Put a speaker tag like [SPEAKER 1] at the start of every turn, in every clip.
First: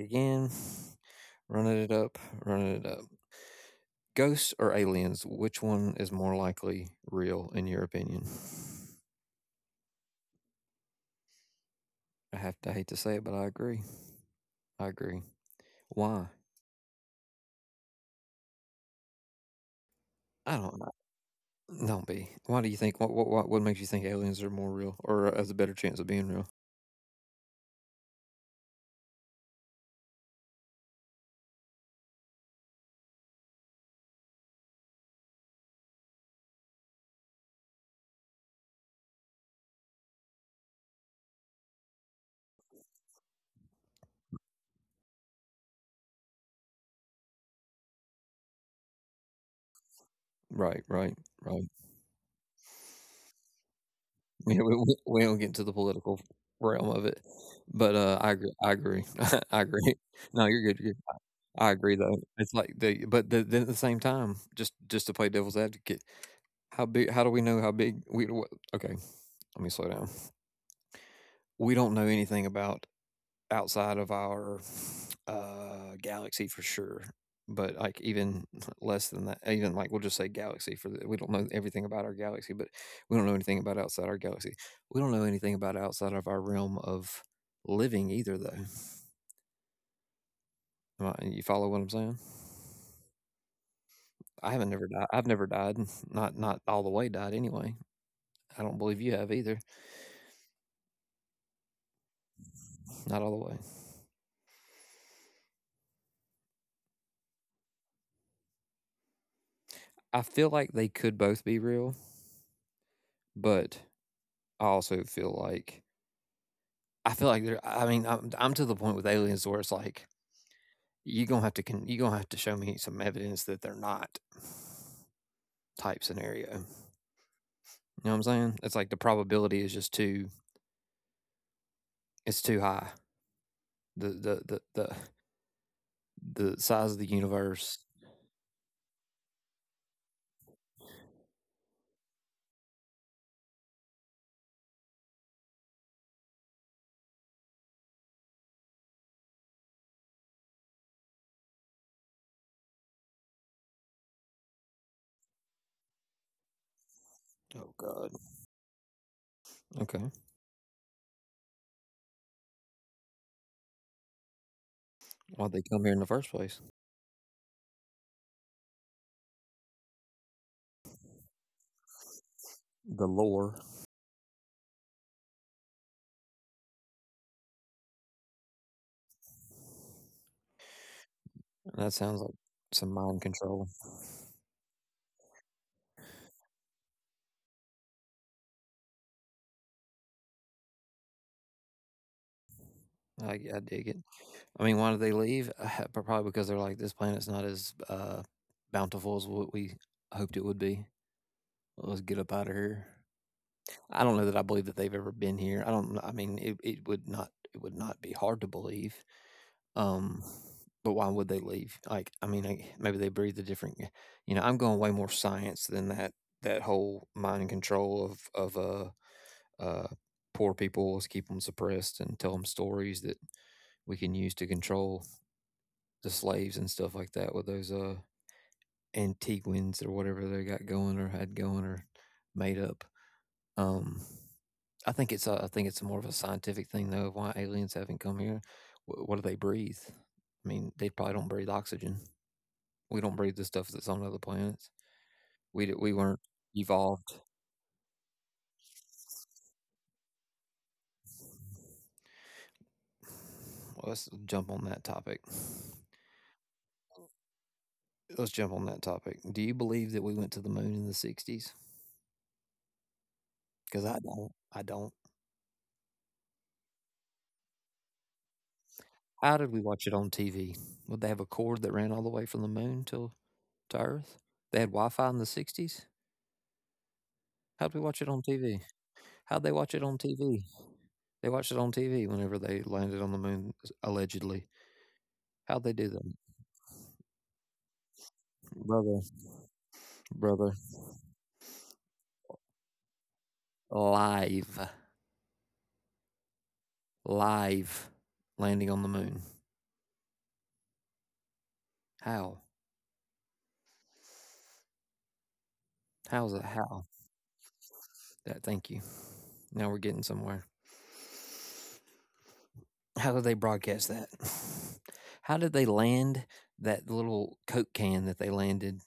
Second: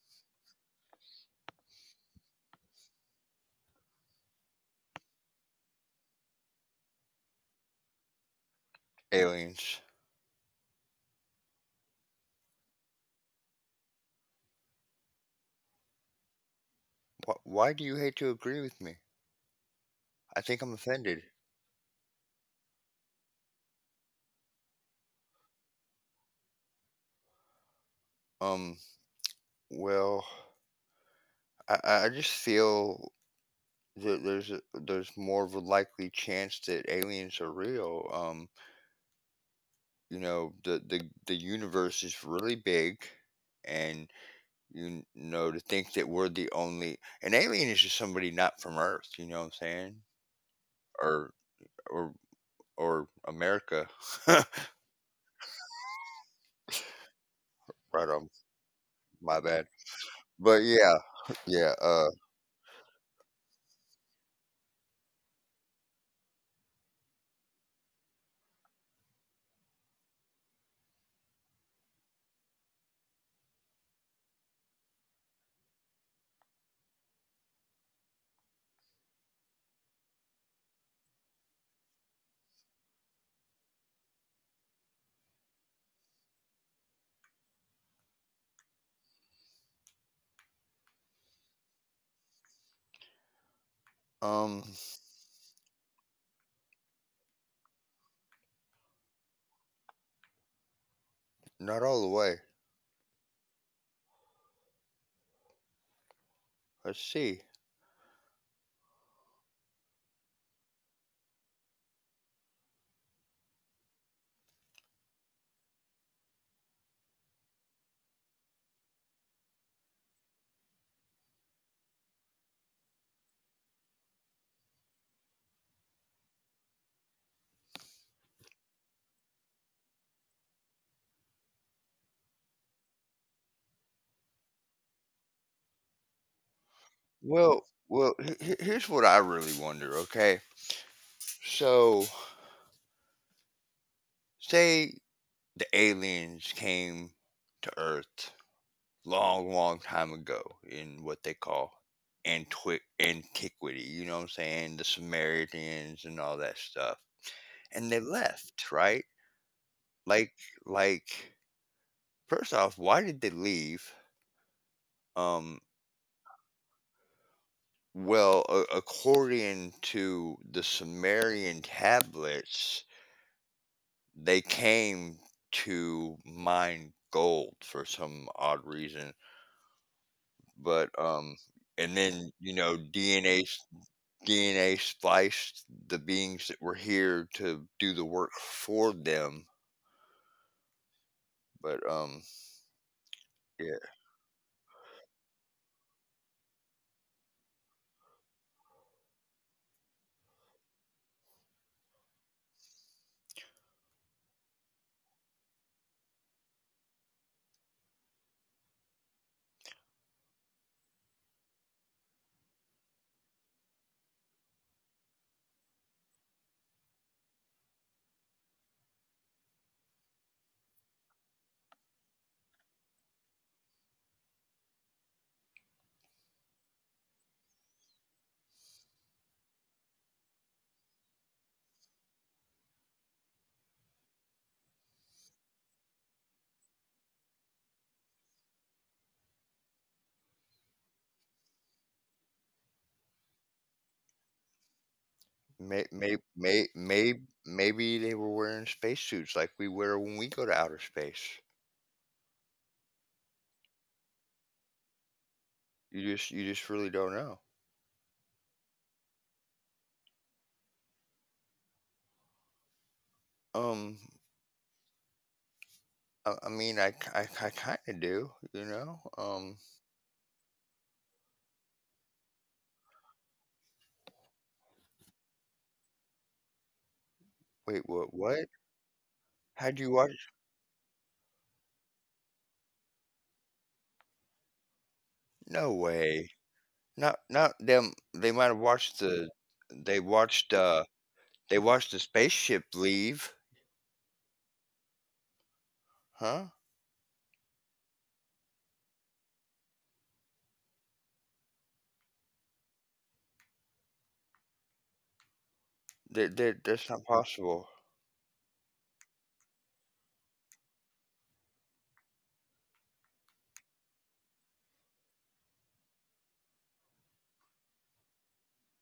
[SPEAKER 1] again, running it up, running it up. Ghosts or aliens, which one is more likely real in your opinion?
[SPEAKER 2] Aliens.
[SPEAKER 1] I hate to say it, but I agree. I agree. Why?
[SPEAKER 2] Why do you hate to agree with me? I
[SPEAKER 1] I
[SPEAKER 2] think I'm
[SPEAKER 1] don't know.
[SPEAKER 2] offended.
[SPEAKER 1] Don't be. Why do you think? What makes you think aliens are more real or has a better chance of being real?
[SPEAKER 2] Um, well, I just feel that there's more of a likely chance that aliens are real. The universe is really big, and to think that we're the only an alien is just somebody not from Earth. You know what I'm saying?
[SPEAKER 1] Right, right,
[SPEAKER 2] Or
[SPEAKER 1] right.
[SPEAKER 2] or America.
[SPEAKER 1] Yeah,
[SPEAKER 2] Right
[SPEAKER 1] we don't get into the political realm of it, but I
[SPEAKER 2] on.
[SPEAKER 1] agree. I agree.
[SPEAKER 2] My
[SPEAKER 1] I
[SPEAKER 2] bad.
[SPEAKER 1] agree. No, you're good.
[SPEAKER 2] But
[SPEAKER 1] You're good.
[SPEAKER 2] yeah,
[SPEAKER 1] I
[SPEAKER 2] yeah.
[SPEAKER 1] agree though. It's like the but the then At the same time, just to play devil's advocate, how big how do we know how big we wha okay, let me slow down. We don't know anything about outside of our, galaxy for sure, but, like, even less than that, even, like, we'll just say galaxy for the we don't know everything about our galaxy, but we don't know anything about outside our galaxy. We don't know anything about outside of our realm of living either though. Am I You follow what I'm saying? I haven't
[SPEAKER 2] Um.
[SPEAKER 1] never died. I've never died. Not all the way died anyway. I don't believe you have either.
[SPEAKER 2] Not all the way.
[SPEAKER 1] Not all the way.
[SPEAKER 2] Let's see.
[SPEAKER 1] I feel like they could both be real, but I also feel like I feel like they're. I mean, I'm to the point with aliens where it's like you gonna have to you gonna have to show me some evidence that they're not type scenario. You know what I'm saying? It's like the probability is just too it's too high. The the the the the size of the universe.
[SPEAKER 2] Here's what I really wonder. Okay, so say the aliens came to Earth long, long time ago in what they call antiquity. You know what I'm saying? The Samaritans and all that stuff,
[SPEAKER 1] Oh
[SPEAKER 2] and they
[SPEAKER 1] God.
[SPEAKER 2] left, right?
[SPEAKER 1] Okay.
[SPEAKER 2] Like, like, first off, why did they leave?
[SPEAKER 1] Why'd they
[SPEAKER 2] Um,
[SPEAKER 1] come here in the first place?
[SPEAKER 2] well, according to the Sumerian tablets
[SPEAKER 1] The lore.
[SPEAKER 2] they came to mine gold for some odd reason. But
[SPEAKER 1] That
[SPEAKER 2] And
[SPEAKER 1] sounds like
[SPEAKER 2] then,
[SPEAKER 1] some mind
[SPEAKER 2] DNA
[SPEAKER 1] control.
[SPEAKER 2] s- DNA spliced the beings that were here to do the work for them. But
[SPEAKER 1] I dig
[SPEAKER 2] yeah,
[SPEAKER 1] it. I mean, why did they leave? But probably because they're like, this planet's not as bountiful as what we hoped it would be. Let's get up out of here. I don't know that I believe that they've ever been here. I don't. I mean, It would not be hard to believe. Um, but why would they leave? Like, I mean, maybe they breathe a different. You know, I'm going way more science than that. That whole mind control of uh, poor people, let's keep them suppressed and tell them stories that we can use to control the slaves and stuff like that with those Antiguans or whatever they got going or had going or made up. Um, I think it's more of a scientific thing though. Of Why aliens haven't come here? What do they breathe? I mean, they probably don't breathe oxygen. We don't breathe the stuff that's on other planets. We
[SPEAKER 2] may,
[SPEAKER 1] weren't
[SPEAKER 2] may, may,
[SPEAKER 1] evolved.
[SPEAKER 2] may, maybe they were wearing spacesuits like we wear when we go to outer space.
[SPEAKER 1] Well, let's jump on that topic.
[SPEAKER 2] You just really don't know.
[SPEAKER 1] Let's jump on that topic. Do you believe that we went to the moon in the '60s? Because I
[SPEAKER 2] Um
[SPEAKER 1] don't. I don't.
[SPEAKER 2] I mean I kind of do, you know.
[SPEAKER 1] How did
[SPEAKER 2] Um
[SPEAKER 1] we watch it on TV? Would they have a cord that ran all the way from the moon to Earth? They had Wi-Fi in the '60s. How'd we
[SPEAKER 2] wait,
[SPEAKER 1] watch it
[SPEAKER 2] what
[SPEAKER 1] on
[SPEAKER 2] what?
[SPEAKER 1] TV? How'd they watch it
[SPEAKER 2] How'd
[SPEAKER 1] on
[SPEAKER 2] you watch.
[SPEAKER 1] TV? They watched it on TV whenever they landed on the moon, allegedly. How'd they
[SPEAKER 2] No
[SPEAKER 1] do that?
[SPEAKER 2] way. Not them. They might have
[SPEAKER 1] Brother,
[SPEAKER 2] watched the. They
[SPEAKER 1] brother,
[SPEAKER 2] watched. They watched the spaceship leave.
[SPEAKER 1] live,
[SPEAKER 2] Huh?
[SPEAKER 1] live landing on the moon. How? How's
[SPEAKER 2] That
[SPEAKER 1] it?
[SPEAKER 2] that
[SPEAKER 1] How?
[SPEAKER 2] that's not possible.
[SPEAKER 1] That, thank you. Now we're getting somewhere. How did they broadcast that? How did they land that little Coke can that they landed?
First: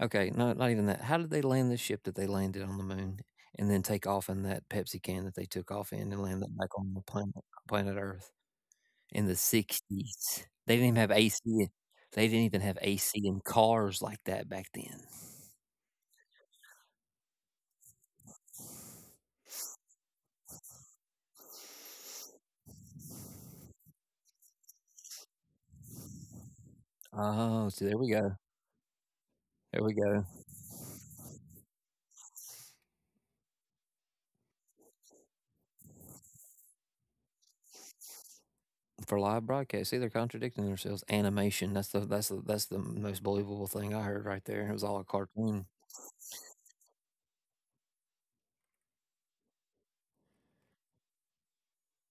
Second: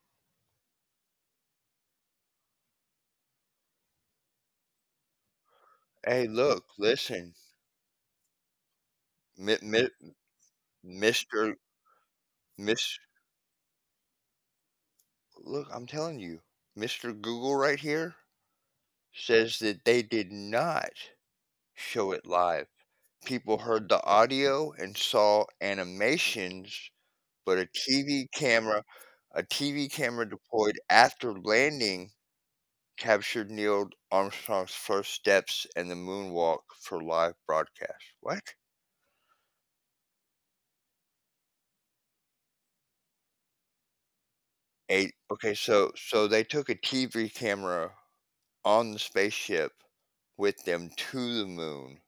[SPEAKER 1] Okay, no, not even that. How did they land the ship that they landed on the moon and then take off in that Pepsi can that they took off in and
[SPEAKER 2] Hey,
[SPEAKER 1] land that
[SPEAKER 2] look,
[SPEAKER 1] back on the
[SPEAKER 2] listen,
[SPEAKER 1] planet Earth in the
[SPEAKER 2] mi- mi-
[SPEAKER 1] '60s? They didn't even have
[SPEAKER 2] Mister
[SPEAKER 1] AC. They didn't even have
[SPEAKER 2] Miss.
[SPEAKER 1] AC in cars like that back then.
[SPEAKER 2] Look, I'm telling you, Mister Google right here says that they did not show it live. People heard the audio and saw animations, but
[SPEAKER 1] Oh, so there we
[SPEAKER 2] a
[SPEAKER 1] go.
[SPEAKER 2] TV camera, a
[SPEAKER 1] There we
[SPEAKER 2] TV
[SPEAKER 1] go.
[SPEAKER 2] camera deployed after landing captured Neil Armstrong's first steps and the moonwalk for live broadcast. What?
[SPEAKER 1] For live broadcast, see, they're contradicting themselves. Animation. That's the most believable thing I heard right there. It was all a
[SPEAKER 2] Eight. Okay,
[SPEAKER 1] cartoon.
[SPEAKER 2] so they took a TV camera on the spaceship with them to the moon,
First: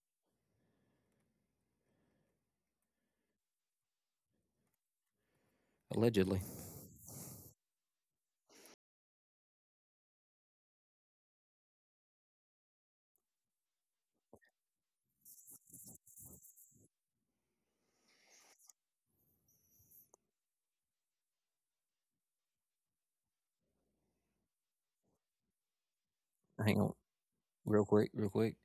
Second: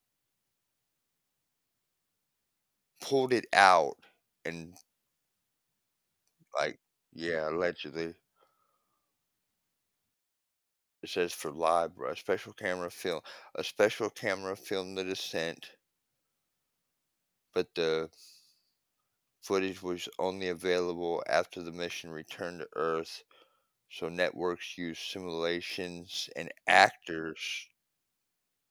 [SPEAKER 2] pulled it out, and
[SPEAKER 1] Allegedly.
[SPEAKER 2] like yeah, allegedly it says for live, bro. A special camera filmed the descent, but the footage was only available after the mission returned to Earth. So networks use simulations and
[SPEAKER 1] Hang on,
[SPEAKER 2] actors.
[SPEAKER 1] real quick, real quick.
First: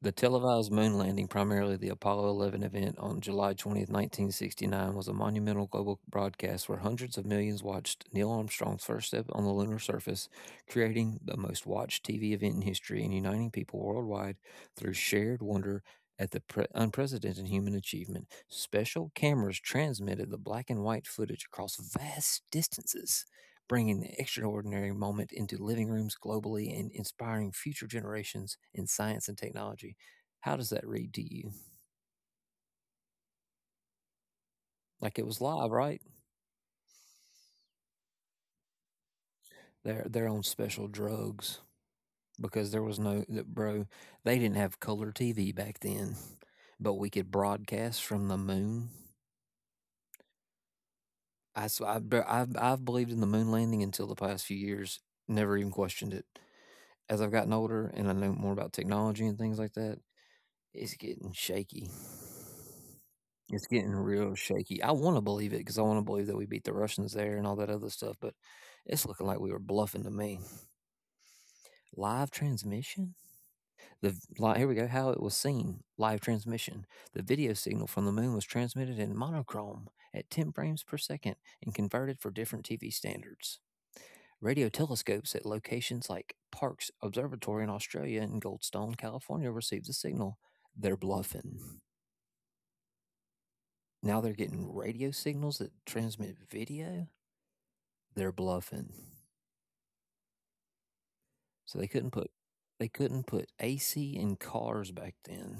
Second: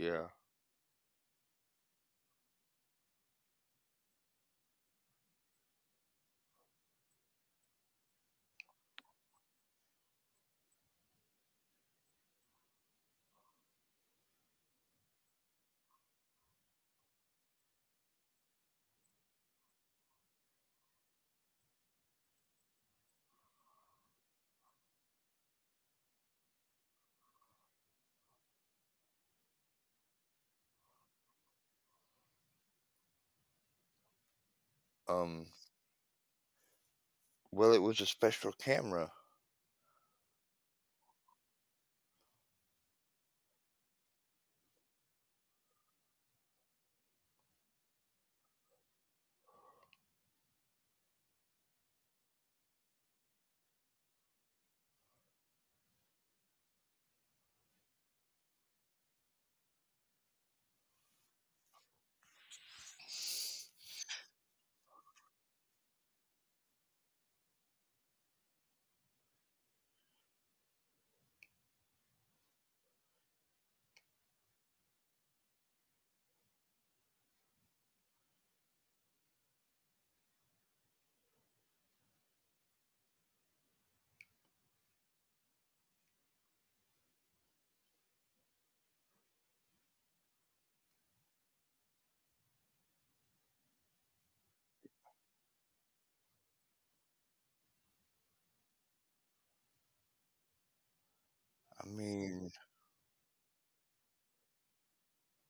[SPEAKER 1] The televised moon landing, primarily the Apollo 11 event on July 20th, 1969, was a monumental global broadcast where hundreds of millions watched Neil Armstrong's first step on the lunar surface, creating the most watched TV event in history and uniting people worldwide through shared wonder at the unprecedented human achievement. Special cameras transmitted the black and white footage across vast distances, bringing the extraordinary moment into living rooms globally and inspiring future generations in science and technology. How does that read to you? Like it was
[SPEAKER 2] Um.
[SPEAKER 1] live, right?
[SPEAKER 2] Well, it was a special camera.
[SPEAKER 1] They're on special drugs because there was no that bro. They didn't have color TV back then, but we could broadcast from the moon. I s- I be- I've believed in the moon landing until the past few years. Never even questioned it. As I've gotten older and I know more about technology and things like that, it's getting shaky. It's getting real shaky. I want to believe it because I want to believe that we beat the Russians there and all that other stuff, but it's looking like we were bluffing to me. Live transmission? Here we go. How it was seen. Live transmission. The video signal from the moon was transmitted in monochrome at 10 frames per second and converted for different TV standards. Radio telescopes at locations like Parkes Observatory in Australia and Goldstone, California received the signal. They're bluffing. Now they're getting radio signals that transmit video. They're bluffing. So they
[SPEAKER 2] I
[SPEAKER 1] couldn't put
[SPEAKER 2] mean,
[SPEAKER 1] they couldn't put AC in cars back then,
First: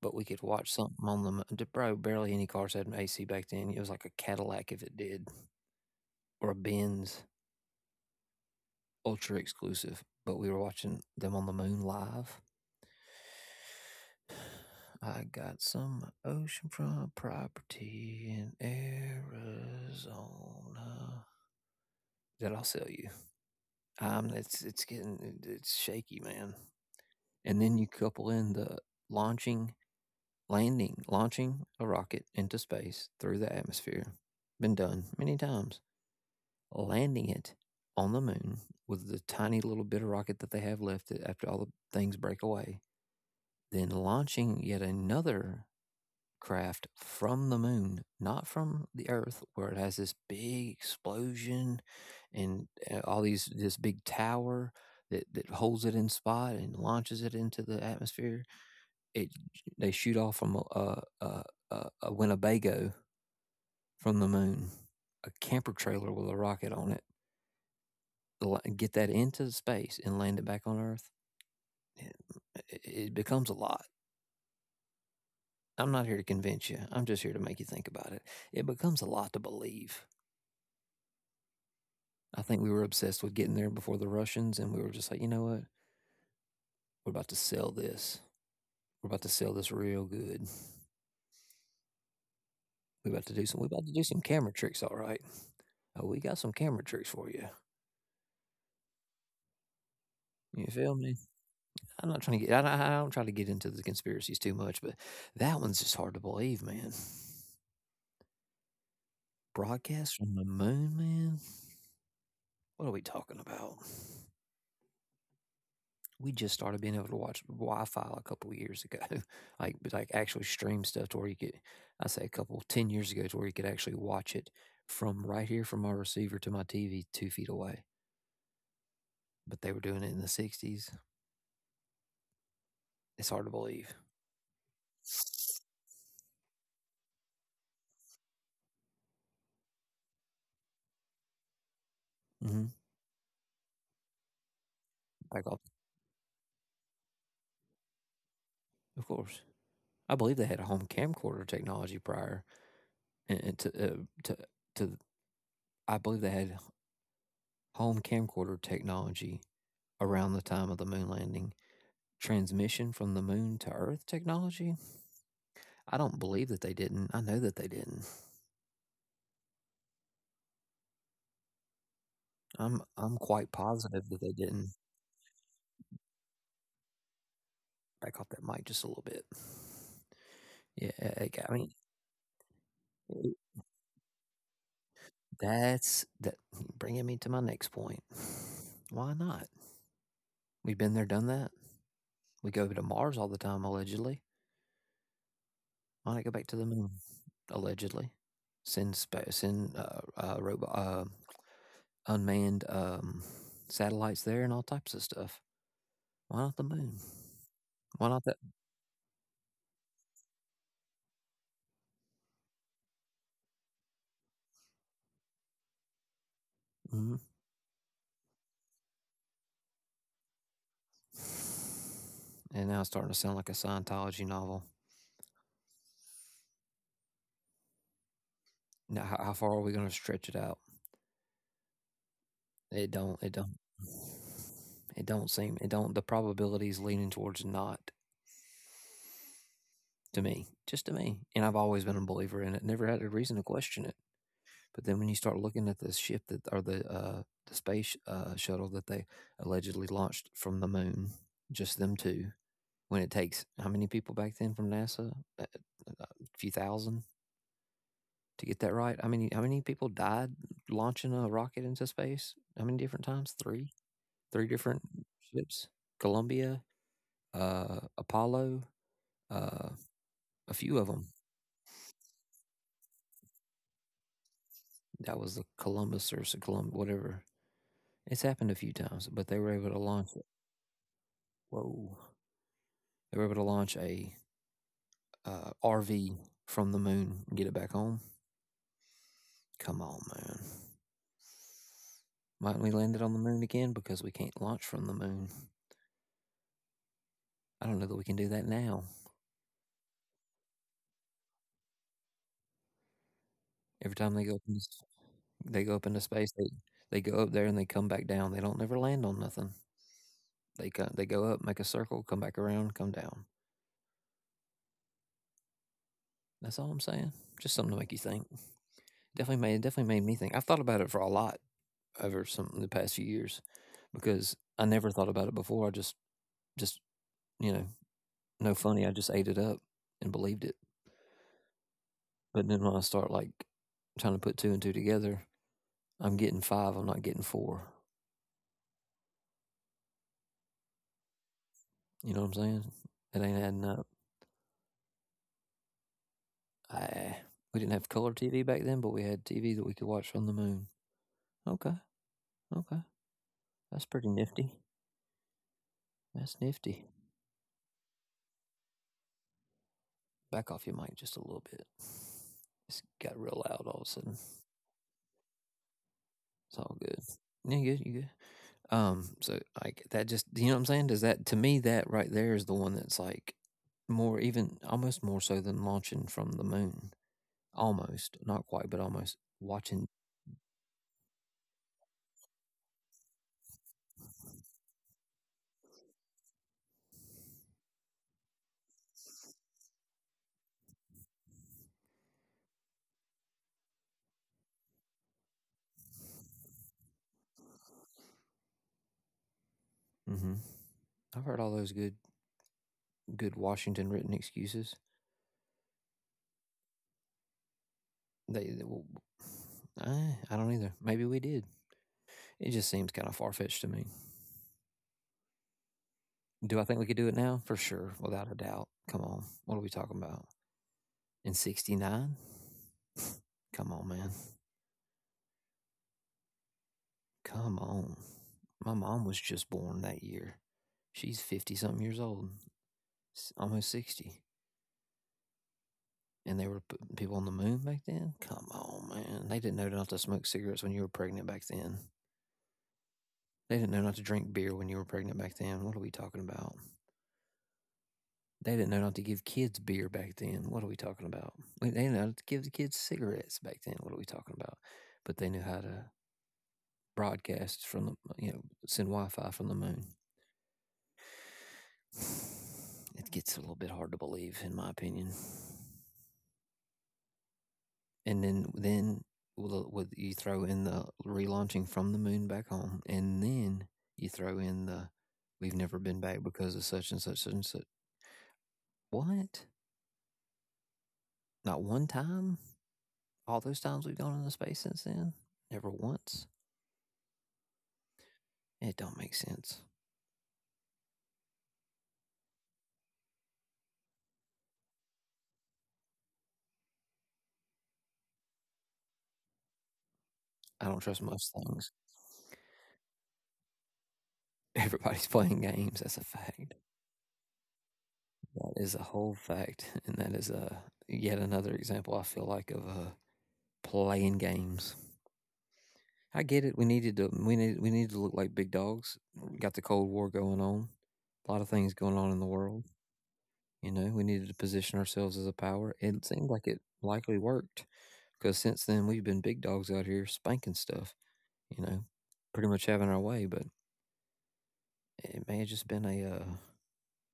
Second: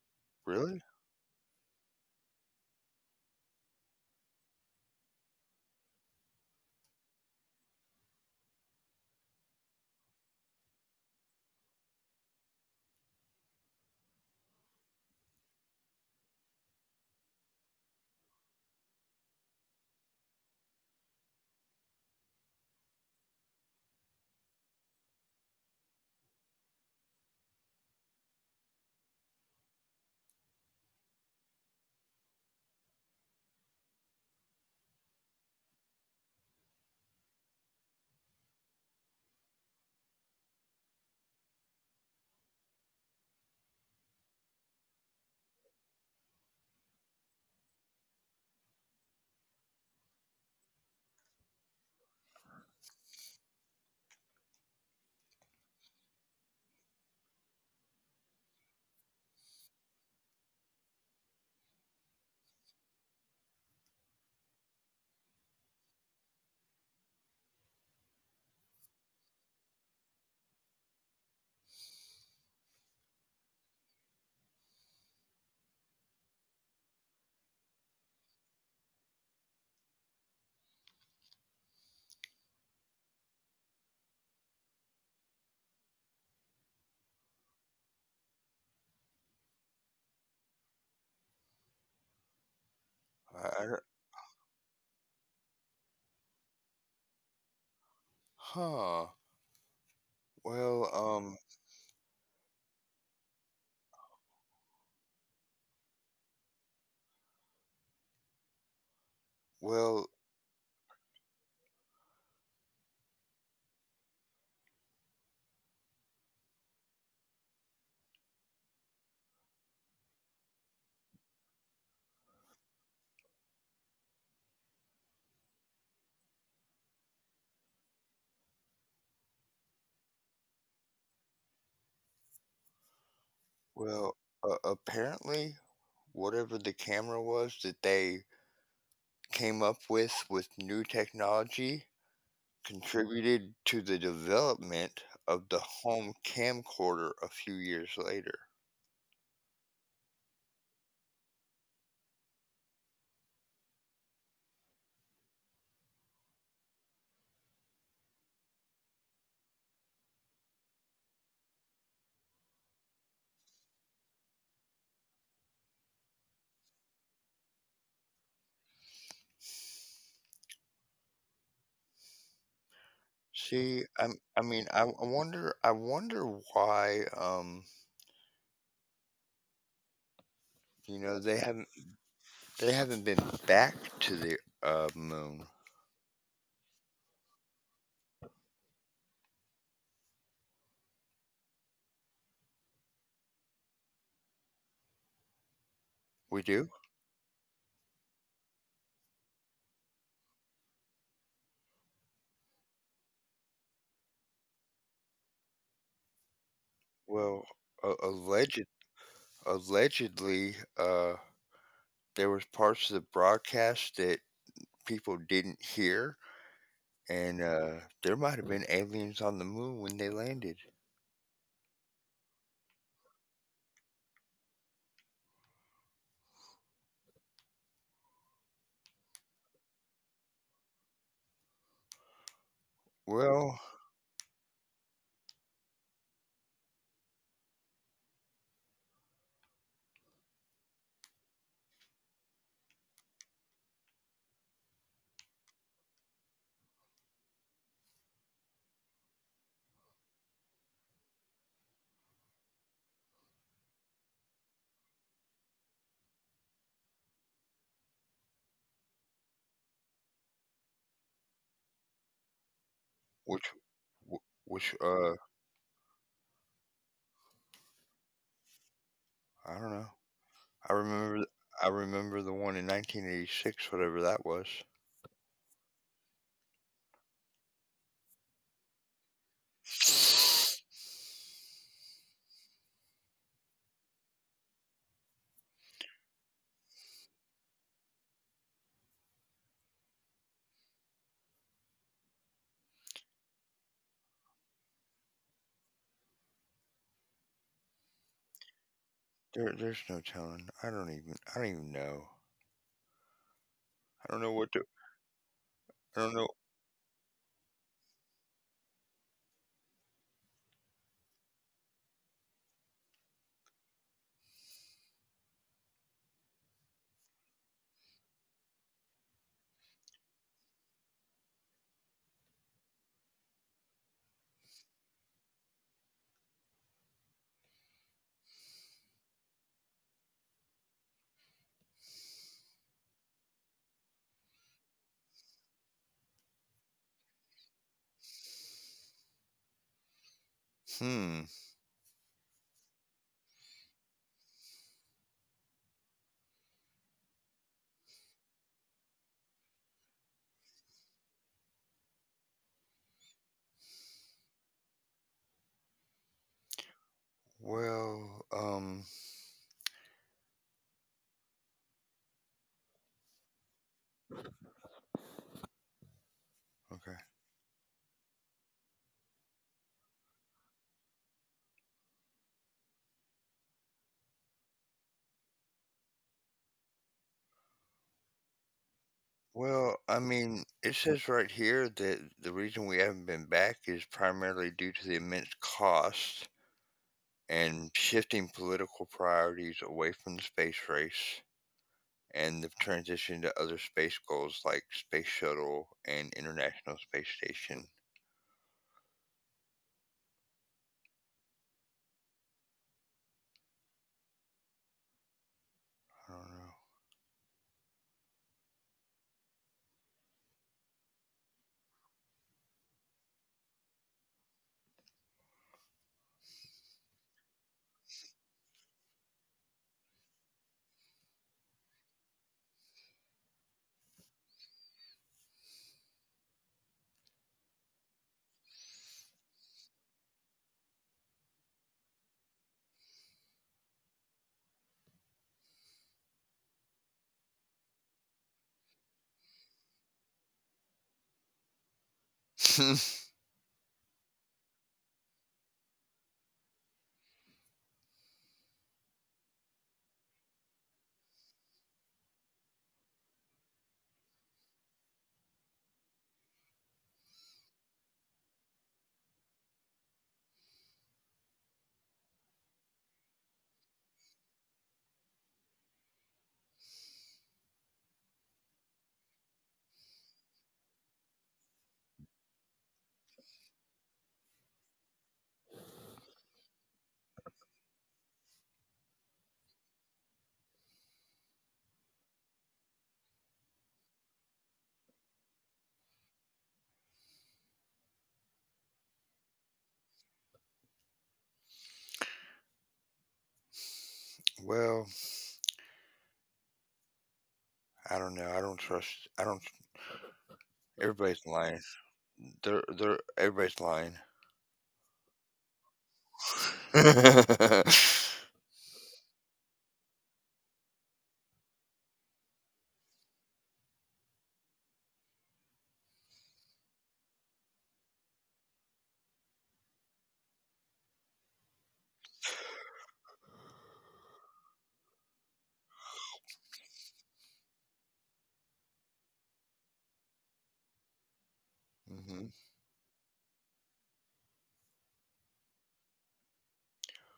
[SPEAKER 1] but we could watch
[SPEAKER 2] really?
[SPEAKER 1] something on them. Probably barely any cars had an AC back then. It was like a Cadillac if it did, or a Benz, ultra exclusive. But we were watching them on the moon live. I got some oceanfront property in Arizona that I'll sell you. It's getting it's shaky, man. And then you couple in the launching, landing, launching a rocket into space through the atmosphere. Been done many times. Landing it on the moon with the tiny little bit of rocket that they have left after all the things break away. Then launching yet another craft from the moon, not from the Earth, where it has this big explosion and all these this big tower that holds it in spot and launches it into the atmosphere. It They shoot off from a Winnebago from the moon, a camper trailer with a rocket on it, get that into space and land it back on Earth. It becomes a lot. I'm not here to convince you. I'm just here to make you think about it. It becomes a lot to believe. I think we were obsessed with getting there before the Russians, and we were just like, you know what? We're about to sell this. We're about to sell this real good. We're
[SPEAKER 2] I
[SPEAKER 1] about
[SPEAKER 2] don't.
[SPEAKER 1] to do some camera tricks, all right. Oh, we got some camera tricks for you.
[SPEAKER 2] Huh.
[SPEAKER 1] You feel
[SPEAKER 2] Well.
[SPEAKER 1] me? I'm not trying to get. I don't try to get into the conspiracies too much, but that one's just hard to believe, man.
[SPEAKER 2] Well.
[SPEAKER 1] Broadcast from the moon, man. What are we talking about? We just started being able to watch Wi-Fi a couple of years ago, like actually stream stuff to where you could, I say a couple 10 years ago, to where you could actually watch it from right here from my receiver to my TV 2 feet away. But they were doing it in the '60s. It's hard to believe.
[SPEAKER 2] Well. Apparently, whatever the camera was that they came up with new technology
[SPEAKER 1] hmm
[SPEAKER 2] contributed to the development
[SPEAKER 1] Like,
[SPEAKER 2] of the home camcorder a few years later.
[SPEAKER 1] of course, I believe they had a home camcorder technology prior, and to to I believe they had home camcorder technology around the time of the moon landing. Transmission from the moon to Earth technology, I don't believe that they didn't. I know that they didn't. I'm quite
[SPEAKER 2] See,
[SPEAKER 1] positive that they
[SPEAKER 2] I mean,
[SPEAKER 1] didn't.
[SPEAKER 2] I wonder why,
[SPEAKER 1] Back off that mic just a little bit. Yeah,
[SPEAKER 2] you know,
[SPEAKER 1] I
[SPEAKER 2] they
[SPEAKER 1] got
[SPEAKER 2] haven't,
[SPEAKER 1] me.
[SPEAKER 2] they haven't been back to the moon.
[SPEAKER 1] That's that bringing me to my next point. Why not? We've been there, done that. We go to Mars all the time, allegedly. Why not go
[SPEAKER 2] We
[SPEAKER 1] back to the
[SPEAKER 2] do?
[SPEAKER 1] moon, allegedly? Send robot unmanned satellites there and all types of stuff. Why not the moon?
[SPEAKER 2] Well, uh,
[SPEAKER 1] Why not that?
[SPEAKER 2] alleged, allegedly, there was parts of the broadcast that people didn't hear,
[SPEAKER 1] Mhm.
[SPEAKER 2] and there might have been aliens on the moon when they landed.
[SPEAKER 1] And now it's starting to sound like a Scientology novel. Now, how far are we going to stretch it out? It don't. It don't.
[SPEAKER 2] Well,
[SPEAKER 1] It don't seem. It don't. The probability is leaning towards not, to me, just to me. And I've always been a believer in it. Never had a reason to question it. But then when you start looking at the space shuttle that they allegedly launched from the moon, just them two. When it takes how many people back then from NASA? A, a few thousand to get that right. I mean, how many people died launching a rocket into space? How many different times?
[SPEAKER 2] which,
[SPEAKER 1] Three,
[SPEAKER 2] wh-
[SPEAKER 1] three
[SPEAKER 2] which,
[SPEAKER 1] different
[SPEAKER 2] uh,
[SPEAKER 1] ships. Columbia, Apollo,
[SPEAKER 2] I don't
[SPEAKER 1] uh,
[SPEAKER 2] know.
[SPEAKER 1] a
[SPEAKER 2] I
[SPEAKER 1] few of them.
[SPEAKER 2] remember, I remember the one in 1986, whatever that was.
[SPEAKER 1] That was the Columbus or Columbus, whatever. It's happened a few times, but they were able to launch it. Whoa, they were able to launch a RV from the moon and get it back home. Come on, man. Might we land it on the moon again because we can't launch from the moon? I don't know that we can do that now.
[SPEAKER 2] There's no telling. I don't even. I don't even know.
[SPEAKER 1] Every time
[SPEAKER 2] I don't
[SPEAKER 1] they
[SPEAKER 2] know
[SPEAKER 1] go up
[SPEAKER 2] what
[SPEAKER 1] the
[SPEAKER 2] to.
[SPEAKER 1] They go up into
[SPEAKER 2] I don't know.
[SPEAKER 1] space, they go up there and they come back down, they don't never land on nothing. They go up, make a circle, come back around, come down. That's all I'm saying. Just something to make you think. Definitely made me think. I've thought about it for a lot over some the past few years because I never thought about it before. I just you know, no funny, I just ate it up and believed it. But then when I start, like, trying to put two and two together, I'm getting five, I'm not getting four.
[SPEAKER 2] Hmm.
[SPEAKER 1] You know what I'm saying? It ain't adding up. I we didn't have color TV back then, but we had TV that we could watch from the moon. Okay, okay, that's pretty nifty. That's nifty.
[SPEAKER 2] Well.
[SPEAKER 1] Back off your mic just a little bit. It's got real loud all of a sudden. It's all good.
[SPEAKER 2] Okay.
[SPEAKER 1] Yeah, you good? You good? So like that just, you know what I'm saying? Does that, to me that right there is the one that's like more even almost more so than launching from the moon. Almost, not quite, but almost watching.
[SPEAKER 2] Well, I mean, it says right here that the reason we haven't been back is primarily due to the immense cost and shifting political priorities away from the space race and the transition to other space goals like space shuttle and international space station.
[SPEAKER 1] Hmm. I've heard all those good Washington written excuses.
[SPEAKER 2] I
[SPEAKER 1] They Well, I don't either. Maybe we did. It just seems kind of far fetched to me. Do I think we could do it now? For sure, without a doubt. Come on, what are we talking about? In '69? Come on, man. Come on. My mom was just born that year. She's 50 something years old, almost 60. And they were putting people on the moon back then. Come on, man. They didn't know not to smoke cigarettes when you were pregnant back then.
[SPEAKER 2] don't know.
[SPEAKER 1] They didn't know not to drink beer when you were pregnant back then. What are we talking about? They didn't know not to give kids beer back then. What are we talking about? They didn't know to give the kids cigarettes back then. What are we talking about? But they knew how to broadcast from the, you know, send Wi Fi from the moon. It gets a little bit hard to believe, in my opinion. And then, with you throw in the relaunching from the moon back home, and then you throw in the we've never been back because of such and such and such. What? Not one time? All those times we've gone into space since then, never once. It don't make sense.
[SPEAKER 2] Well, I don't know. I don't trust. I don't.
[SPEAKER 1] I don't trust
[SPEAKER 2] Everybody's
[SPEAKER 1] most
[SPEAKER 2] lying.
[SPEAKER 1] things.
[SPEAKER 2] They're everybody's lying.
[SPEAKER 1] Everybody's playing games. That's a fact. That is a whole fact, and that is a yet another example, I feel like, of playing games. I get it. We needed to. We need. We need to look like big dogs. We got the Cold War going on. A lot of things going on in the world. We needed to position ourselves as a power. It seemed like it likely worked because since then we've been big dogs out here spanking stuff. you know,
[SPEAKER 2] Mhm.
[SPEAKER 1] pretty much having our way, but it may have just been a uh,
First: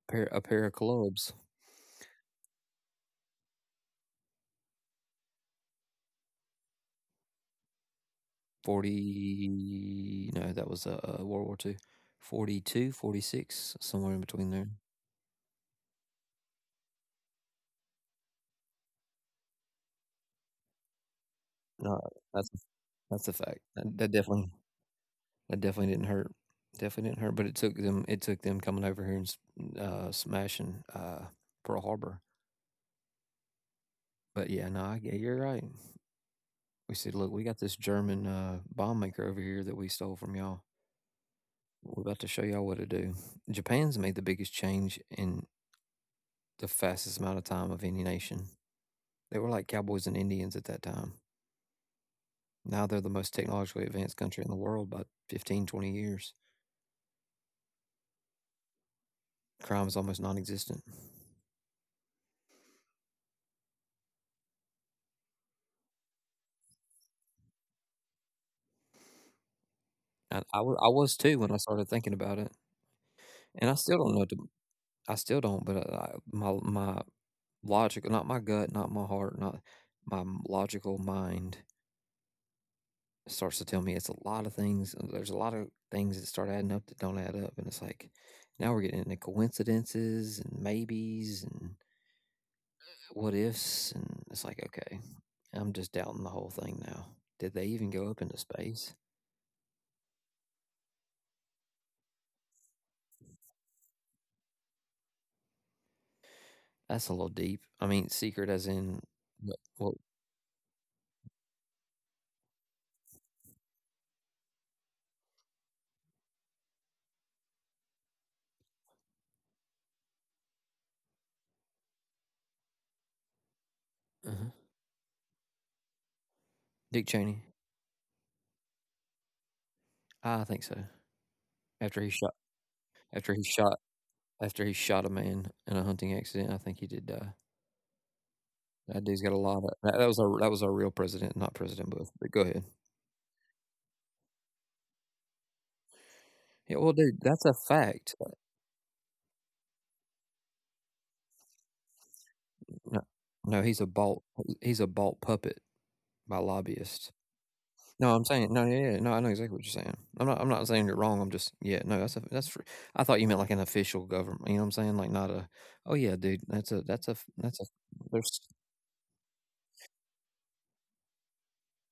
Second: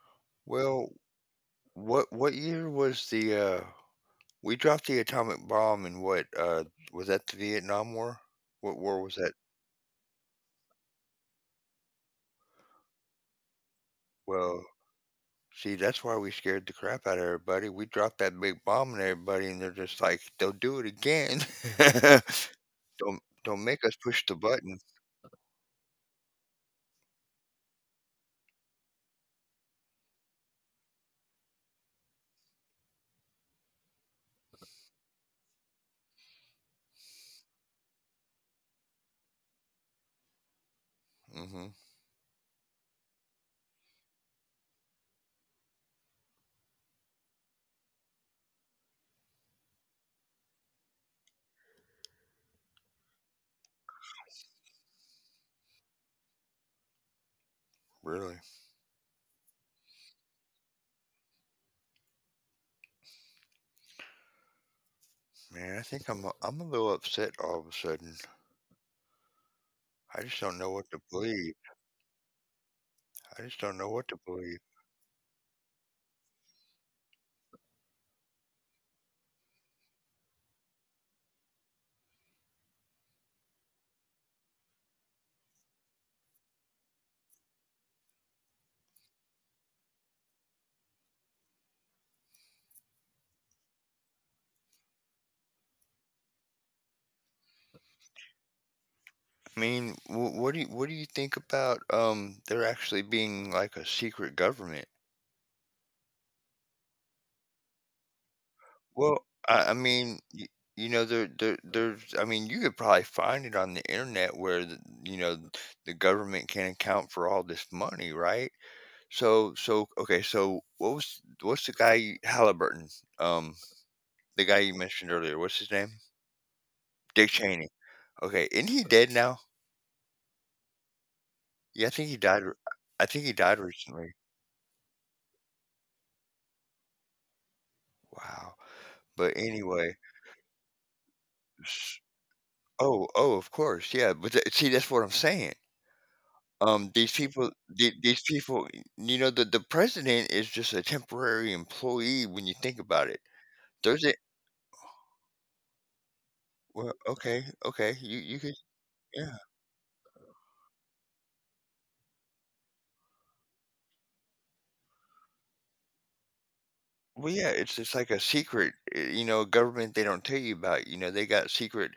[SPEAKER 1] pair a pair of
[SPEAKER 2] Well,
[SPEAKER 1] clubs.
[SPEAKER 2] what year was the we dropped the atomic bomb in what was that the Vietnam War? What war was that?
[SPEAKER 1] 40, no, that was World War II. 42, 46, somewhere in between
[SPEAKER 2] Well,
[SPEAKER 1] there.
[SPEAKER 2] see, that's why we scared the crap out of everybody. We dropped that big bomb on everybody and they're just like, they'll do it again.
[SPEAKER 1] No, that's that's a
[SPEAKER 2] Don't
[SPEAKER 1] fact.
[SPEAKER 2] don't
[SPEAKER 1] That, that
[SPEAKER 2] make us
[SPEAKER 1] definitely
[SPEAKER 2] push the button.
[SPEAKER 1] that definitely didn't hurt. Definitely didn't hurt, but it took them coming over here and smashing Pearl Harbor. But yeah, no, you're right. We said, look, we got this German bomb maker over here that we stole from y'all.
[SPEAKER 2] Hmm.
[SPEAKER 1] We're about to show y'all what to do. Japan's made the biggest change in the fastest amount of time of any nation. They were like cowboys and Indians at that time. Now they're the most technologically advanced country in the world by 15-20 years.
[SPEAKER 2] Really.
[SPEAKER 1] Crime is almost non existent.
[SPEAKER 2] Man, I think I'm a little upset all of a sudden.
[SPEAKER 1] I,
[SPEAKER 2] I
[SPEAKER 1] I,
[SPEAKER 2] just
[SPEAKER 1] wa-
[SPEAKER 2] don't
[SPEAKER 1] I
[SPEAKER 2] know
[SPEAKER 1] was
[SPEAKER 2] what to
[SPEAKER 1] too when I
[SPEAKER 2] believe.
[SPEAKER 1] started thinking about it.
[SPEAKER 2] I
[SPEAKER 1] And I
[SPEAKER 2] just
[SPEAKER 1] still
[SPEAKER 2] don't
[SPEAKER 1] don't
[SPEAKER 2] know
[SPEAKER 1] know. what
[SPEAKER 2] what to
[SPEAKER 1] to-
[SPEAKER 2] believe.
[SPEAKER 1] I still don't, but my logic, not my gut, not my heart, not my logical mind, it starts to tell me it's a lot of things. There's a lot of things that start adding up that don't add up. And it's like, now we're getting into coincidences and maybes and what ifs. And it's like, okay, I'm just doubting the whole thing now. Did they even go up into space?
[SPEAKER 2] I mean, what do you think about there actually being like a secret government?
[SPEAKER 1] That's a little deep. I mean, secret as in
[SPEAKER 2] Well,
[SPEAKER 1] what?
[SPEAKER 2] I
[SPEAKER 1] what
[SPEAKER 2] mean, you know, there's I mean, you could probably find it on the internet where the, you know the government can account for all this money, right? So, okay, so what's the guy Halliburton? Um,
[SPEAKER 1] uh
[SPEAKER 2] the guy you mentioned earlier. What's his name?
[SPEAKER 1] Dick
[SPEAKER 2] Dick
[SPEAKER 1] Cheney.
[SPEAKER 2] Cheney. Okay, isn't he dead now?
[SPEAKER 1] I think so.
[SPEAKER 2] Yeah, I
[SPEAKER 1] After he
[SPEAKER 2] think he
[SPEAKER 1] shot,
[SPEAKER 2] died. I think
[SPEAKER 1] after
[SPEAKER 2] he
[SPEAKER 1] he
[SPEAKER 2] died
[SPEAKER 1] shot,
[SPEAKER 2] recently.
[SPEAKER 1] after he shot a man in a hunting accident, I think he did die.
[SPEAKER 2] Wow.
[SPEAKER 1] That dude's got a
[SPEAKER 2] But
[SPEAKER 1] lot of that,
[SPEAKER 2] anyway,
[SPEAKER 1] that was our real president, not President
[SPEAKER 2] s
[SPEAKER 1] Bush. But go ahead.
[SPEAKER 2] oh, oh, of course, yeah, but tha see, that's what I'm saying.
[SPEAKER 1] Yeah, well,
[SPEAKER 2] Um, these
[SPEAKER 1] dude, that's a
[SPEAKER 2] people the
[SPEAKER 1] fact.
[SPEAKER 2] these people, you know, the president is just a temporary employee when you think
[SPEAKER 1] No,
[SPEAKER 2] about it.
[SPEAKER 1] no, he's a
[SPEAKER 2] There's a
[SPEAKER 1] bought he's a bought puppet by
[SPEAKER 2] well,
[SPEAKER 1] lobbyists.
[SPEAKER 2] okay, okay,
[SPEAKER 1] No,
[SPEAKER 2] you
[SPEAKER 1] I'm
[SPEAKER 2] you
[SPEAKER 1] saying
[SPEAKER 2] could,
[SPEAKER 1] no, yeah, yeah, no, I know
[SPEAKER 2] yeah.
[SPEAKER 1] exactly what you're saying. I'm not saying you're wrong. I'm just, yeah, no, that's a, that's. I thought you meant like an official government. You know what I'm saying? Like not a. Oh yeah, dude, that's a, that's a,
[SPEAKER 2] Well, yeah,
[SPEAKER 1] that's a.
[SPEAKER 2] it's just like a
[SPEAKER 1] There's
[SPEAKER 2] secret, government they don't tell you about. They got secret,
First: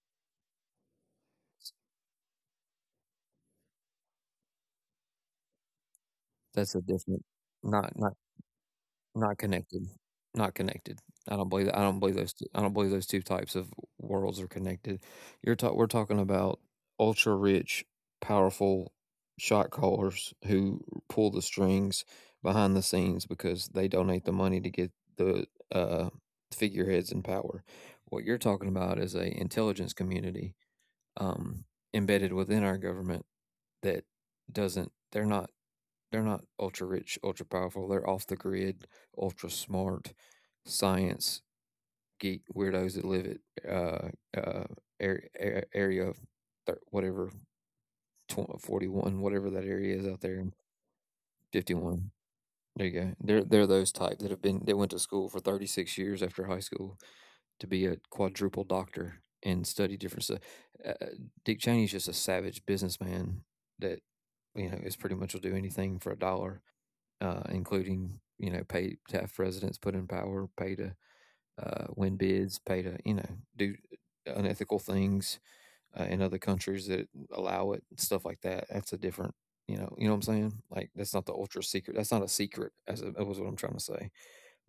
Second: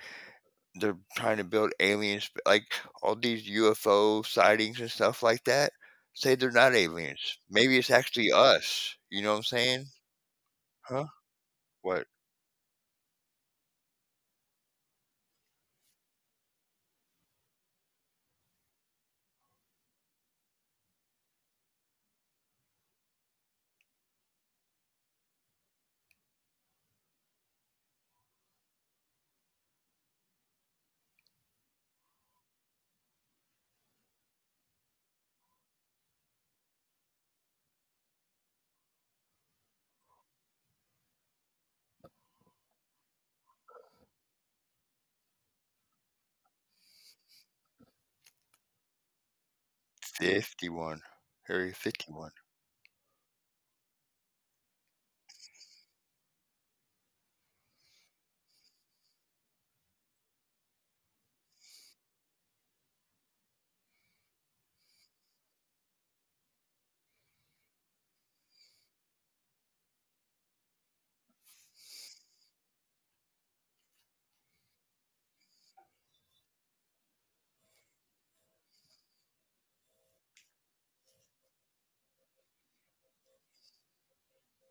[SPEAKER 2] they're trying to build aliens, like, all these UFO sightings and stuff like that, say they're not
[SPEAKER 1] That's a different.
[SPEAKER 2] aliens. Maybe it's
[SPEAKER 1] Not not
[SPEAKER 2] actually us, you know what
[SPEAKER 1] Not
[SPEAKER 2] I'm saying?
[SPEAKER 1] connected. Not connected.
[SPEAKER 2] Huh?
[SPEAKER 1] I don't
[SPEAKER 2] What?
[SPEAKER 1] believe those two, I don't believe those two types of worlds are connected. You're talk we're talking about ultra rich, powerful shot callers who pull the strings behind the scenes because they donate the money to get the, uh, figureheads in power. What you're talking about is a intelligence community, um, embedded within our government that doesn't they're not ultra rich, ultra powerful. They're off the grid, ultra smart, science geek weirdos that live at uh, area thir- whatever 41, whatever that area is out there,
[SPEAKER 2] 51. Area
[SPEAKER 1] 51.
[SPEAKER 2] 51.
[SPEAKER 1] There you go. They're those type that have been that went to school for 36 years after high school to be a quadruple doctor and study different stuff. Uh, uh, Dick Cheney's just a savage businessman that is pretty much will do anything for a dollar, including pay to have presidents put in power, pay to win bids, pay to do unethical things in other countries that allow it, stuff like that. That's a different, you know what I'm saying? Like that's not the ultra secret. That's not a secret. That was what I'm trying to say,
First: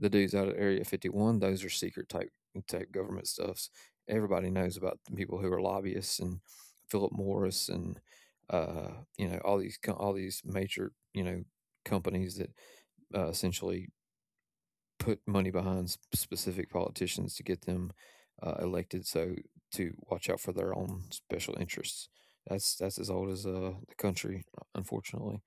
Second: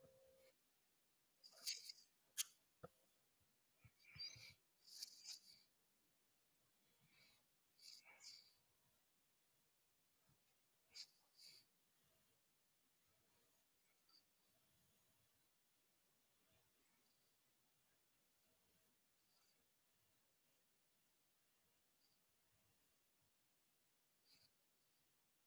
[SPEAKER 1] the dudes out of Area 51, those are secret type government stuffs. Everybody knows about the people who are lobbyists and Philip Morris and uh, all these major companies that essentially put money behind specific politicians to get them elected. So to watch out for their own special interests. That's as old as the country, unfortunately.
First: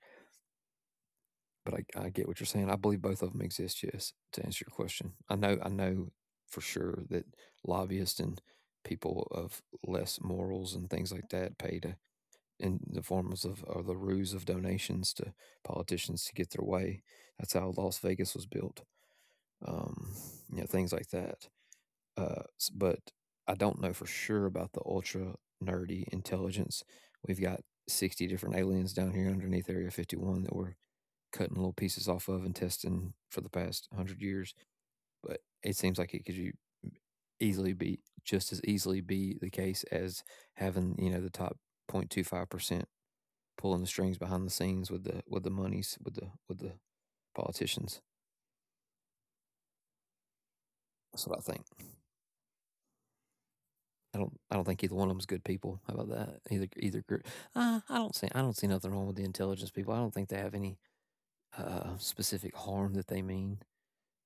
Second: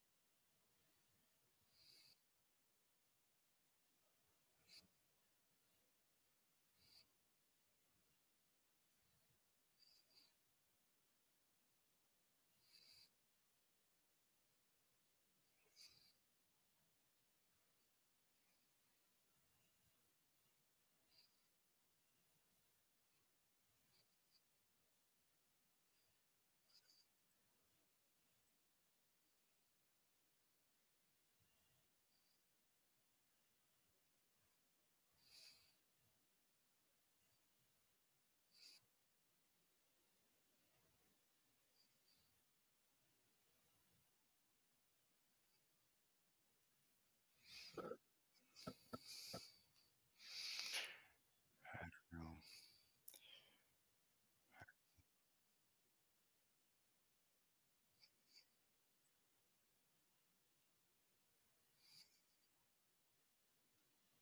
[SPEAKER 1] But I get what you're saying. I believe both of them exist, yes, to answer your question. I know for sure that lobbyists and people of less morals and things like that pay to, in the forms of or the ruse of donations to politicians to get their way. That's how Las Vegas was built. Um, things like that. Uh, but I don't know for sure about the ultra nerdy intelligence. We've got 60 different aliens down here underneath Area 51 that we're cutting little pieces off of and testing for the past 100 years. But it seems like it could you easily be just as easily be the case as having the top 0.25% pulling the strings behind the scenes with the monies with the politicians. That's what I think.
[SPEAKER 2] Um,
[SPEAKER 1] I don't think either one of them's good people. How about that? Either group. I don't see nothing wrong with the intelligence people. I don't think they have any specific harm that they mean.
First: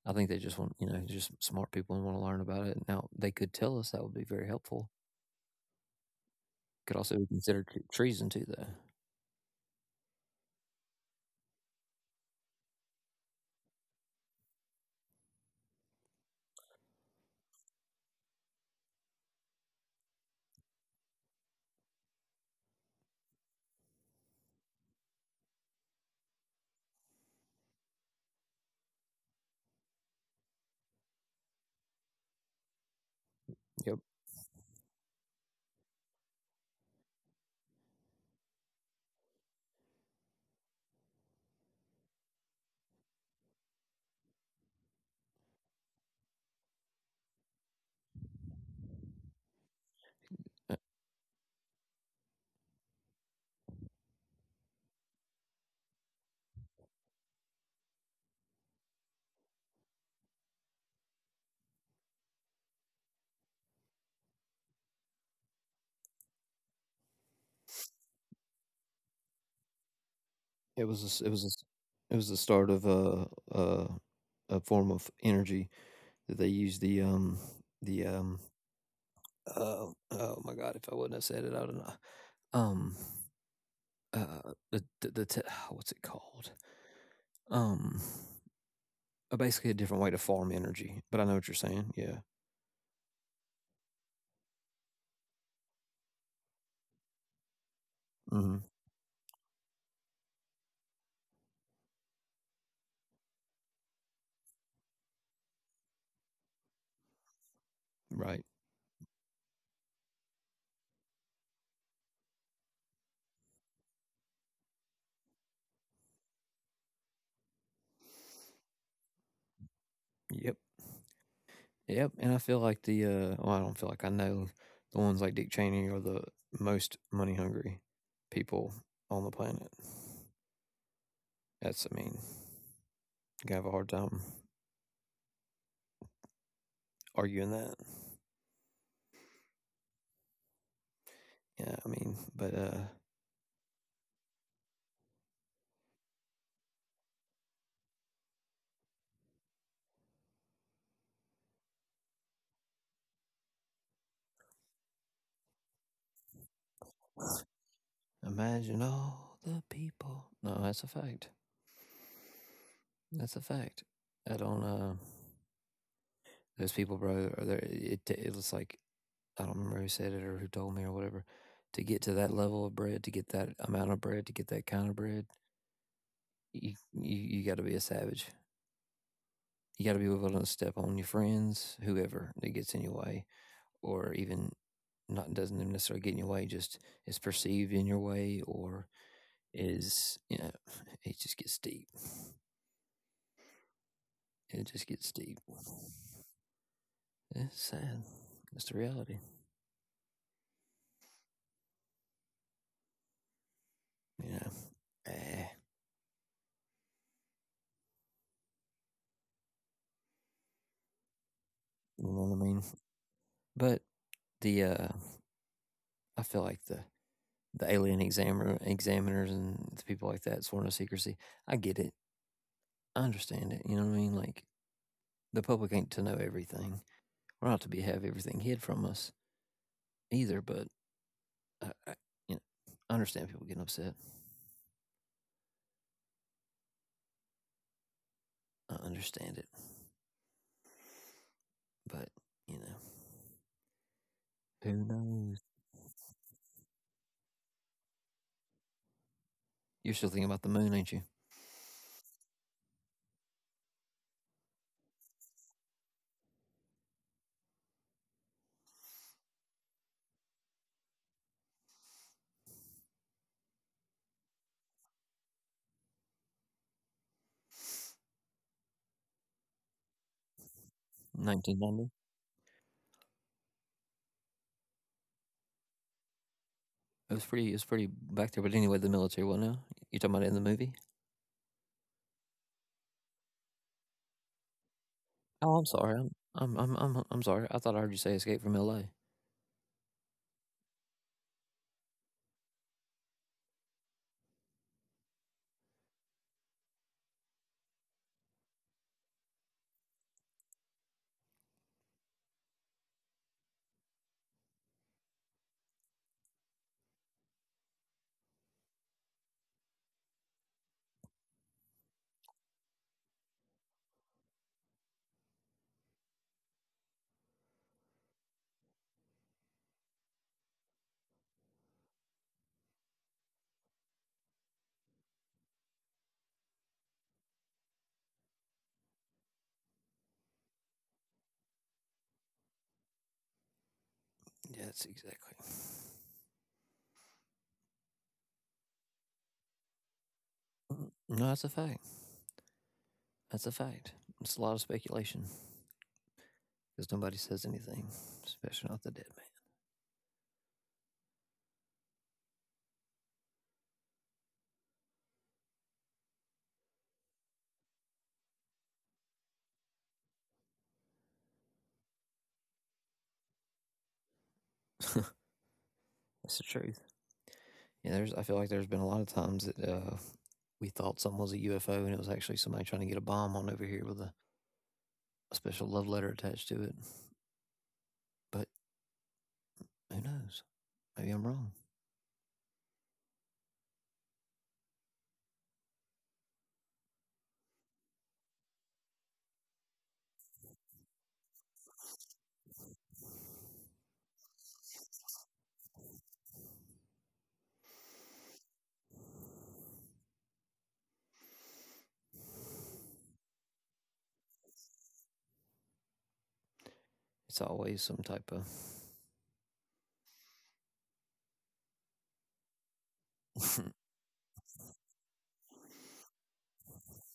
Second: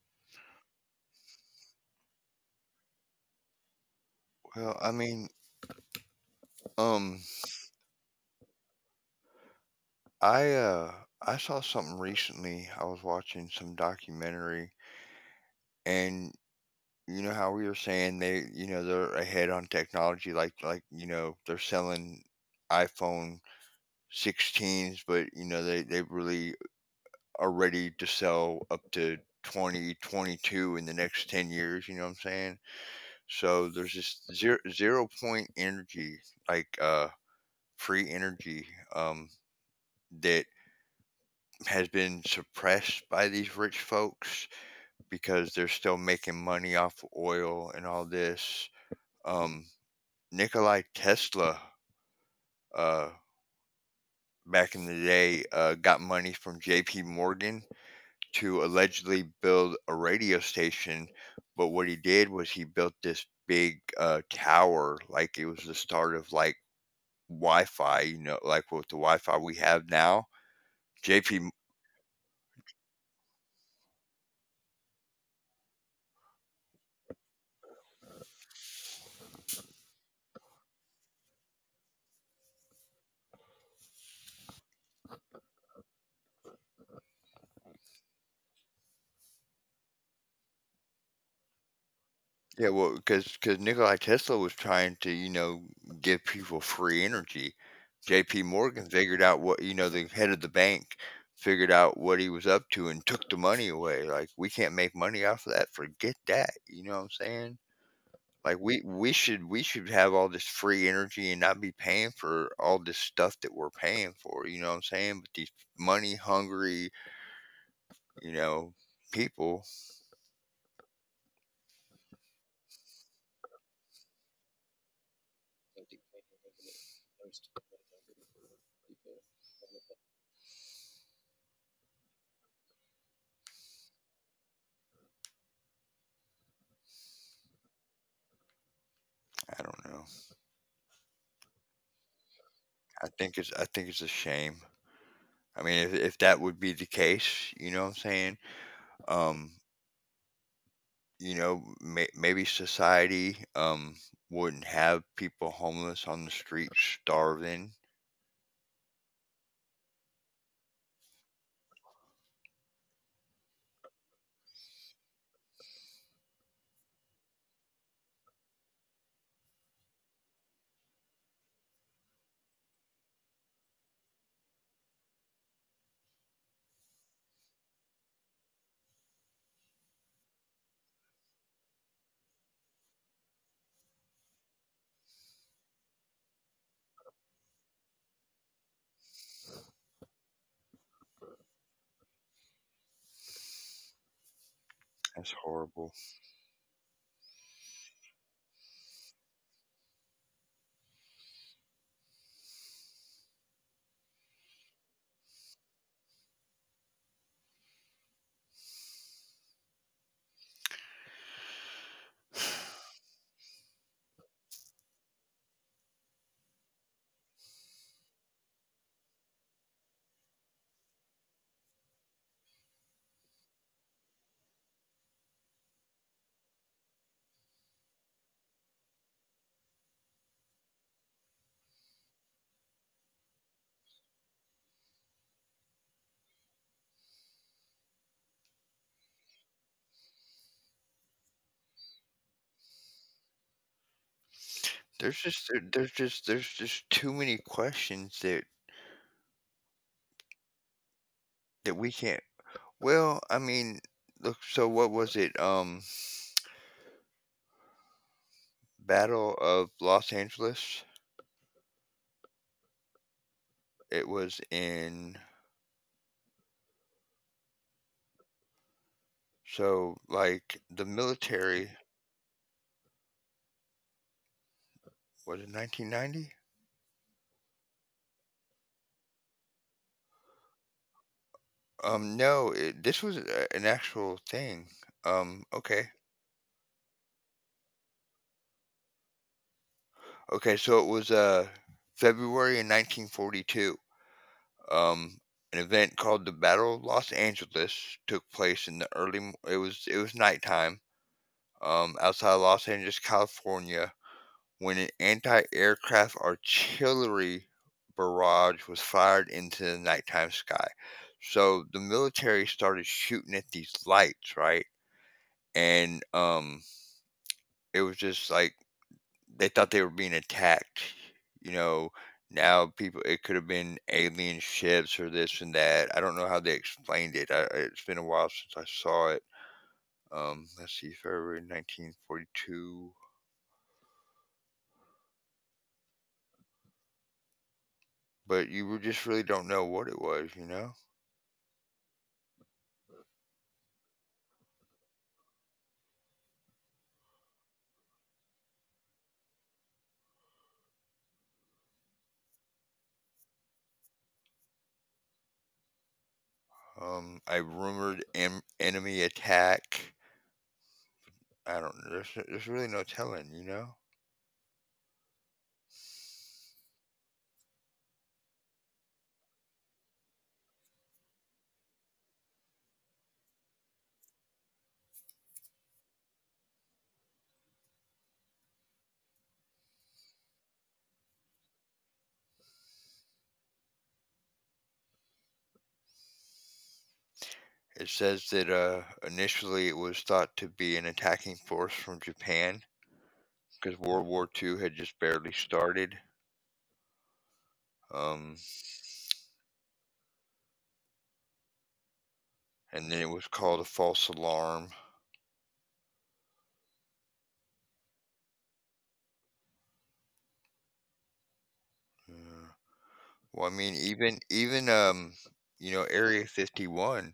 [SPEAKER 1] I think they just want, just smart people and want to learn about it. Now, they could tell us that would be very
[SPEAKER 2] Well,
[SPEAKER 1] helpful.
[SPEAKER 2] I mean,
[SPEAKER 1] Could also
[SPEAKER 2] um,
[SPEAKER 1] be considered treason too, though.
[SPEAKER 2] I uh, I saw something recently. I was watching some documentary, and you know how we were saying they're ahead on technology. Like, you know, they're selling iPhone 16s, but you know they really are ready to sell up to 2022 in the next 10 years. You know what I'm saying?
[SPEAKER 1] Yep.
[SPEAKER 2] So there's this zero zero point energy like free energy um, that has been suppressed by these rich folks because they're still making money off of oil and all this. Um,
[SPEAKER 1] Uh,
[SPEAKER 2] Nikolai Tesla, uh, back in the day, got money from J.P. Morgan to allegedly build a radio station. But what he did was he built this big tower, like it was the start of like Wi-Fi, you know, like with the Wi-Fi we have now.
[SPEAKER 1] It was a s it was a
[SPEAKER 2] J.P.
[SPEAKER 1] s it was the start of a a, a form of energy that they used the um Oh, oh my God! If I wouldn't have said it, I don't know. Um, what's it called? Um, basically a different way to farm energy. But I know what you're saying. Yeah.
[SPEAKER 2] Yeah, well, because Nikola Tesla was trying to, you know, give people free energy. J.P.
[SPEAKER 1] Hmm.
[SPEAKER 2] Morgan figured out what the head of the bank figured out what he was up to and took the money away. Like we can't make money off of that. Forget that. You know what I'm saying?
[SPEAKER 1] Right.
[SPEAKER 2] Like we should have all this free energy and not be paying for all this stuff that we're paying for. You know what I'm saying? But these money hungry, you know, people.
[SPEAKER 1] Yep. Yep, and I feel like I don't feel like I know the ones like Dick Cheney are the most money hungry people on the planet. That's, I mean, you have a hard time arguing that.
[SPEAKER 2] I don't know.
[SPEAKER 1] Yeah, I mean, but
[SPEAKER 2] I think it's a shame. I mean, if that would be the case, you know what I'm saying? Um, maybe society wouldn't have people homeless on the street starving.
[SPEAKER 1] imagine all the people. No, that's a fact. That's a fact. I don't. Those people, bro, are there. It was like I don't remember who said it or who told me or whatever. To get to that level of bread, to get that amount of bread, to get that kind of bread, you got to be a savage. You got to be willing to step on your friends, whoever that gets in your way, or even not doesn't necessarily get in your way, just is perceived in your way, or is you know, it just gets deep. It just gets
[SPEAKER 2] That's
[SPEAKER 1] deep.
[SPEAKER 2] horrible.
[SPEAKER 1] It's sad. It's the reality. You know, eh, you know what I mean. But the I feel like the alien examiner examiners and the people like that sworn to secrecy. I get it. I understand it. You know what I mean? Like the public ain't to know everything. We're not to be have everything hid from us either. But I I understand people getting upset. I understand it, but you know, who
[SPEAKER 2] There's
[SPEAKER 1] knows?
[SPEAKER 2] just there- there's just too many questions that
[SPEAKER 1] You're still thinking about the moon, ain't you?
[SPEAKER 2] that we can't. Well, I mean, look. So what was it? Battle of Los Angeles. It was in, so like the military,
[SPEAKER 1] 1990.
[SPEAKER 2] was it 1990?
[SPEAKER 1] It was pretty. It was pretty back there. But anyway, the military one. Now you're talking about it in the movie.
[SPEAKER 2] No, this was an actual thing.
[SPEAKER 1] Oh, I'm
[SPEAKER 2] Okay.
[SPEAKER 1] sorry. I'm sorry. I thought I heard you say Escape from L.A.
[SPEAKER 2] Okay, so it was February in 1942. Um, an event called the Battle of Los Angeles took place in the early it was nighttime outside Los Angeles, California, when an anti-aircraft artillery barrage was fired into the nighttime sky. So the military started shooting at these lights, right? And it was just like they thought they were being attacked. You know, now people, it could have been alien ships or this and that. I don't know how they explained it. It's been a while since I saw it. Let's see, February 1942.
[SPEAKER 1] Yeah, that's exactly.
[SPEAKER 2] But just really don't know what it was, you know?
[SPEAKER 1] Mm, no, that's a fact. That's a fact. It's a lot of speculation. Because nobody says anything, especially not the dead
[SPEAKER 2] I rumored enemy attack. I don't know. There's really no telling, you know?
[SPEAKER 1] man. That's the truth. Yeah, there's. I feel like there's been a lot of times that we thought something was a UFO and it was actually somebody trying to get a bomb on over here with a special love letter attached to it. But who knows? Maybe I'm wrong.
[SPEAKER 2] It says that initially it was thought to be an attacking force from Japan because World War II had just barely started. Um, and then it was called a false alarm.
[SPEAKER 1] It's always some type of.
[SPEAKER 2] Uh, well, I
[SPEAKER 1] it's,
[SPEAKER 2] mean, even Area 51,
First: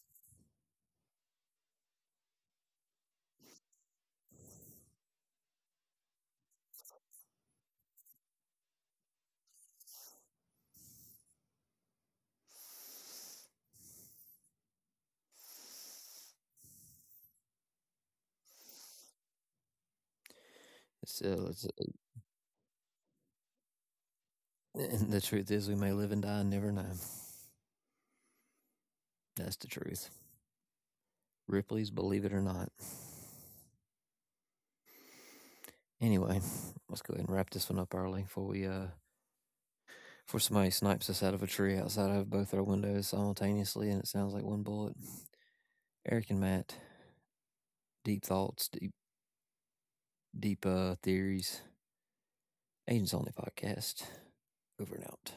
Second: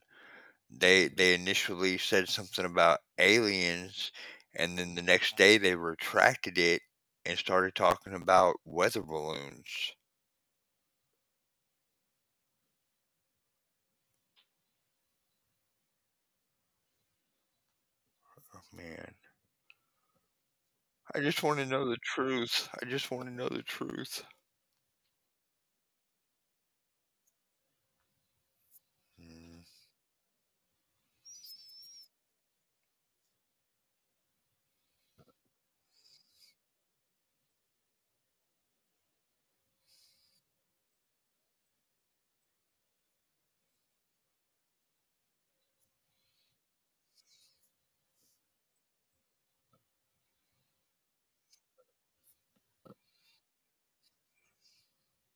[SPEAKER 2] they initially said something about aliens, and then the next day they retracted it and started talking about weather balloons. Oh man, I
[SPEAKER 1] it's,
[SPEAKER 2] just want to know the truth. I just want to know the truth.
[SPEAKER 1] and the truth is, we may live and die and never know. That's
[SPEAKER 2] Hmm.
[SPEAKER 1] the truth. Ripley's, believe it or not. Anyway, let's go ahead and wrap this one up early before we before somebody snipes us out of a tree outside of both our windows simultaneously, and it sounds like one bullet. Eric and Matt, deep thoughts, deep theories. Agents Only podcast. Over and out.